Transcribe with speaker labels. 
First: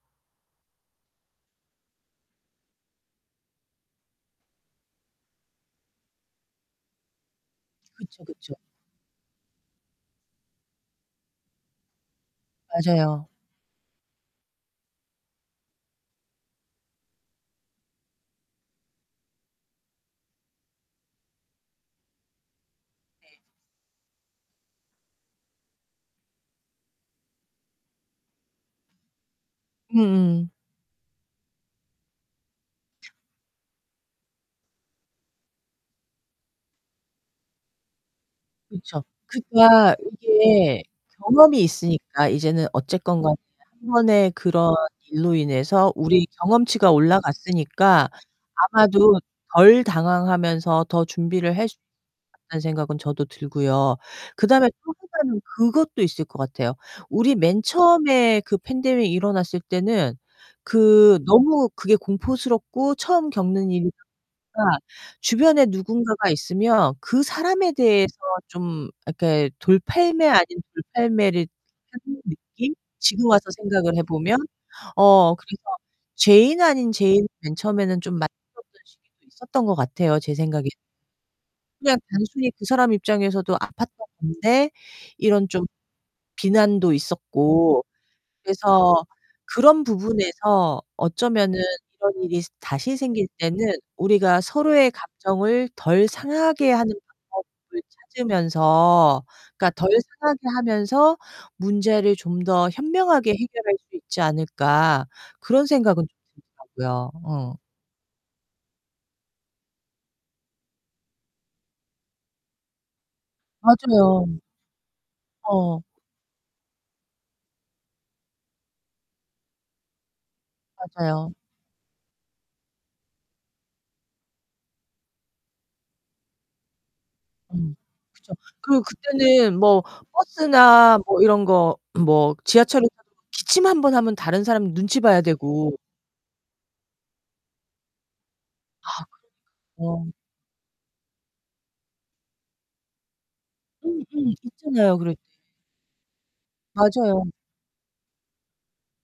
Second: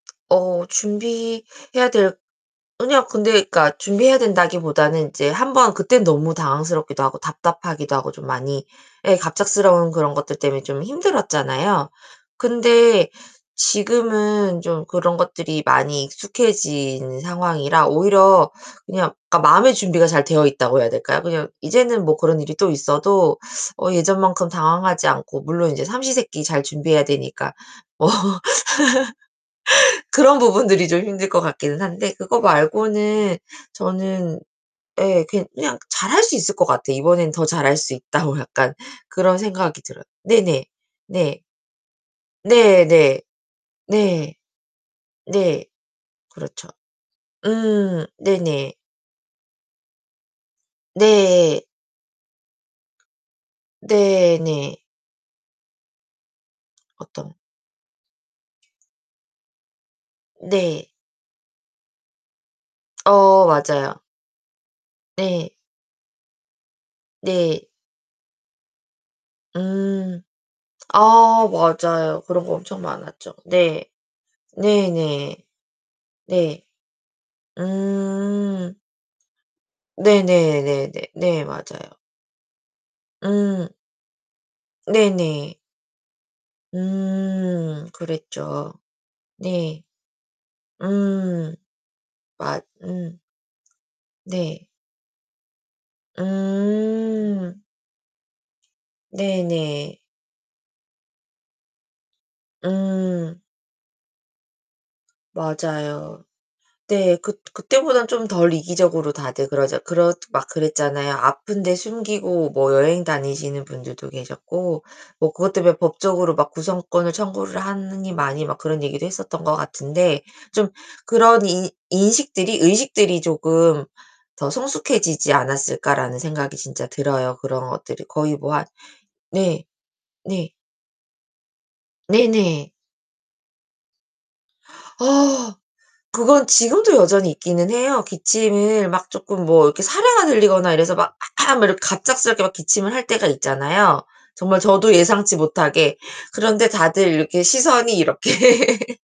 Speaker 1: 어 준비해야 될 아니요 근데 그러니까 준비해야 된다기보다는 이제 한번 그땐 너무 당황스럽기도 하고 답답하기도 하고
Speaker 2: 그쵸,
Speaker 1: 좀
Speaker 2: 그쵸.
Speaker 1: 많이 예, 갑작스러운 그런 것들 때문에 좀 힘들었잖아요. 근데
Speaker 2: 맞아요.
Speaker 1: 지금은 좀 그런 것들이 많이 익숙해진 상황이라 오히려 그냥 그러니까 마음의 준비가 잘 되어 있다고 해야 될까요? 그냥 이제는 뭐 그런 일이 또
Speaker 2: 네.
Speaker 1: 있어도 어 예전만큼 당황하지 않고 물론 이제 삼시 세끼 잘 준비해야 되니까. 어. 그런
Speaker 2: 음음.
Speaker 1: 부분들이 좀 힘들 것 같기는 한데 그거 말고는 저는 예 그냥 잘할 수 있을 것 같아요. 이번에는 더 잘할 수 있다고 약간
Speaker 2: 그쵸.
Speaker 1: 그런 생각이
Speaker 2: 그러니까
Speaker 1: 들어요. 네네.
Speaker 2: 이게
Speaker 1: 네.
Speaker 2: 경험이 있으니까 이제는
Speaker 1: 네 네.
Speaker 2: 어쨌건 간에 1 번의
Speaker 1: 네.
Speaker 2: 그런 일로
Speaker 1: 네.
Speaker 2: 인해서 우리
Speaker 1: 그렇죠.
Speaker 2: 경험치가
Speaker 1: 음
Speaker 2: 올라갔으니까
Speaker 1: 네네.
Speaker 2: 아마도 덜 당황하면서 더 준비를
Speaker 1: 네.
Speaker 2: 할 수 있겠다는 생각은 저도 들고요.
Speaker 1: 네
Speaker 2: 그다음에
Speaker 1: 네.
Speaker 2: 또 하나는 그것도 있을 것 같아요.
Speaker 1: 어떤?
Speaker 2: 우리 맨 처음에 그 팬데믹 일어났을 때는
Speaker 1: 네.
Speaker 2: 그 너무 그게 공포스럽고 처음
Speaker 1: 어
Speaker 2: 겪는 일이다
Speaker 1: 맞아요.
Speaker 2: 보니까
Speaker 1: 네.
Speaker 2: 주변에 누군가가 있으면 그
Speaker 1: 네.
Speaker 2: 사람에 대해서 좀 이렇게
Speaker 1: 음
Speaker 2: 돌팔매 아닌 돌팔매를
Speaker 1: 아 맞아요.
Speaker 2: 하는
Speaker 1: 그런 거
Speaker 2: 느낌?
Speaker 1: 엄청
Speaker 2: 지금
Speaker 1: 많았죠.
Speaker 2: 와서
Speaker 1: 네.
Speaker 2: 생각을 해 보면.
Speaker 1: 네
Speaker 2: 어
Speaker 1: 네.
Speaker 2: 그래서 죄인
Speaker 1: 네.
Speaker 2: 아닌 죄인 맨 처음에는 [unintelligible] 던
Speaker 1: 음.
Speaker 2: 시기도 있었던 것 같아요, 제
Speaker 1: 네네
Speaker 2: 생각에.
Speaker 1: 네네. 네. 맞아요.
Speaker 2: 그냥 단순히 그 사람 입장에서도
Speaker 1: 음.
Speaker 2: 아팠던 건데 이런
Speaker 1: 네네.
Speaker 2: 좀 비난도 있었고.
Speaker 1: 음 그랬죠.
Speaker 2: 그래서
Speaker 1: 네.
Speaker 2: 그런 부분에서
Speaker 1: 음.
Speaker 2: 어쩌면은 이런 일이
Speaker 1: 맞
Speaker 2: 다시
Speaker 1: 음.
Speaker 2: 생길 때는 '우리가
Speaker 1: 네.
Speaker 2: 서로의 감정을 덜 상하게 하는
Speaker 1: 음.
Speaker 2: 방법을 찾으면서 그니까 덜
Speaker 1: 네네.
Speaker 2: 상하게 하면서 문제를 좀 더 현명하게
Speaker 1: 음.
Speaker 2: 해결할 수 있지 않을까.' 그런 생각은
Speaker 1: 맞아요.
Speaker 2: 좀 들더라고요.
Speaker 1: 네, 그
Speaker 2: 어.
Speaker 1: 그때보다는 좀 덜 이기적으로 다들 그러잖 그렇 막 그랬잖아요. 아픈데 숨기고 뭐 여행 다니시는 분들도
Speaker 2: 맞아요.
Speaker 1: 계셨고 뭐 그것 때문에
Speaker 2: 어.
Speaker 1: 법적으로 막 구성권을 청구를 하느니 마니 막 그런 얘기도 했었던 것 같은데 좀
Speaker 2: 맞아요.
Speaker 1: 그런 '인 인식들이 의식들이 쪼금 더 성숙해지지 않았을까.'라는 생각이 진짜 들어요. 그런
Speaker 2: 음
Speaker 1: 것들이
Speaker 2: 그쵸.
Speaker 1: 거의 뭐 한
Speaker 2: 그리고 그때는
Speaker 1: 네.
Speaker 2: 뭐
Speaker 1: 네.
Speaker 2: 버스나 뭐 이런 거 뭐
Speaker 1: 네네.
Speaker 2: 지하철에서 기침 1 번 하면 다른 사람 눈치 봐야
Speaker 1: 아.
Speaker 2: 되고.
Speaker 1: 그건 지금도 여전히 있기는 해요.
Speaker 2: 아
Speaker 1: 기침을 막 쪼끔
Speaker 2: [unintelligible]
Speaker 1: 뭐 이렇게
Speaker 2: 어.
Speaker 1: 사레가 들리거나 이래서 막 "아악." 이렇게 갑작스럽게 막 기침을 할 때가 있잖아요,
Speaker 2: 음음.
Speaker 1: 정말 저도
Speaker 2: 있잖아요, 그럴 때.
Speaker 1: 예상치 못하게. 그런데 다들
Speaker 2: 맞아요.
Speaker 1: 이렇게 시선이 이렇게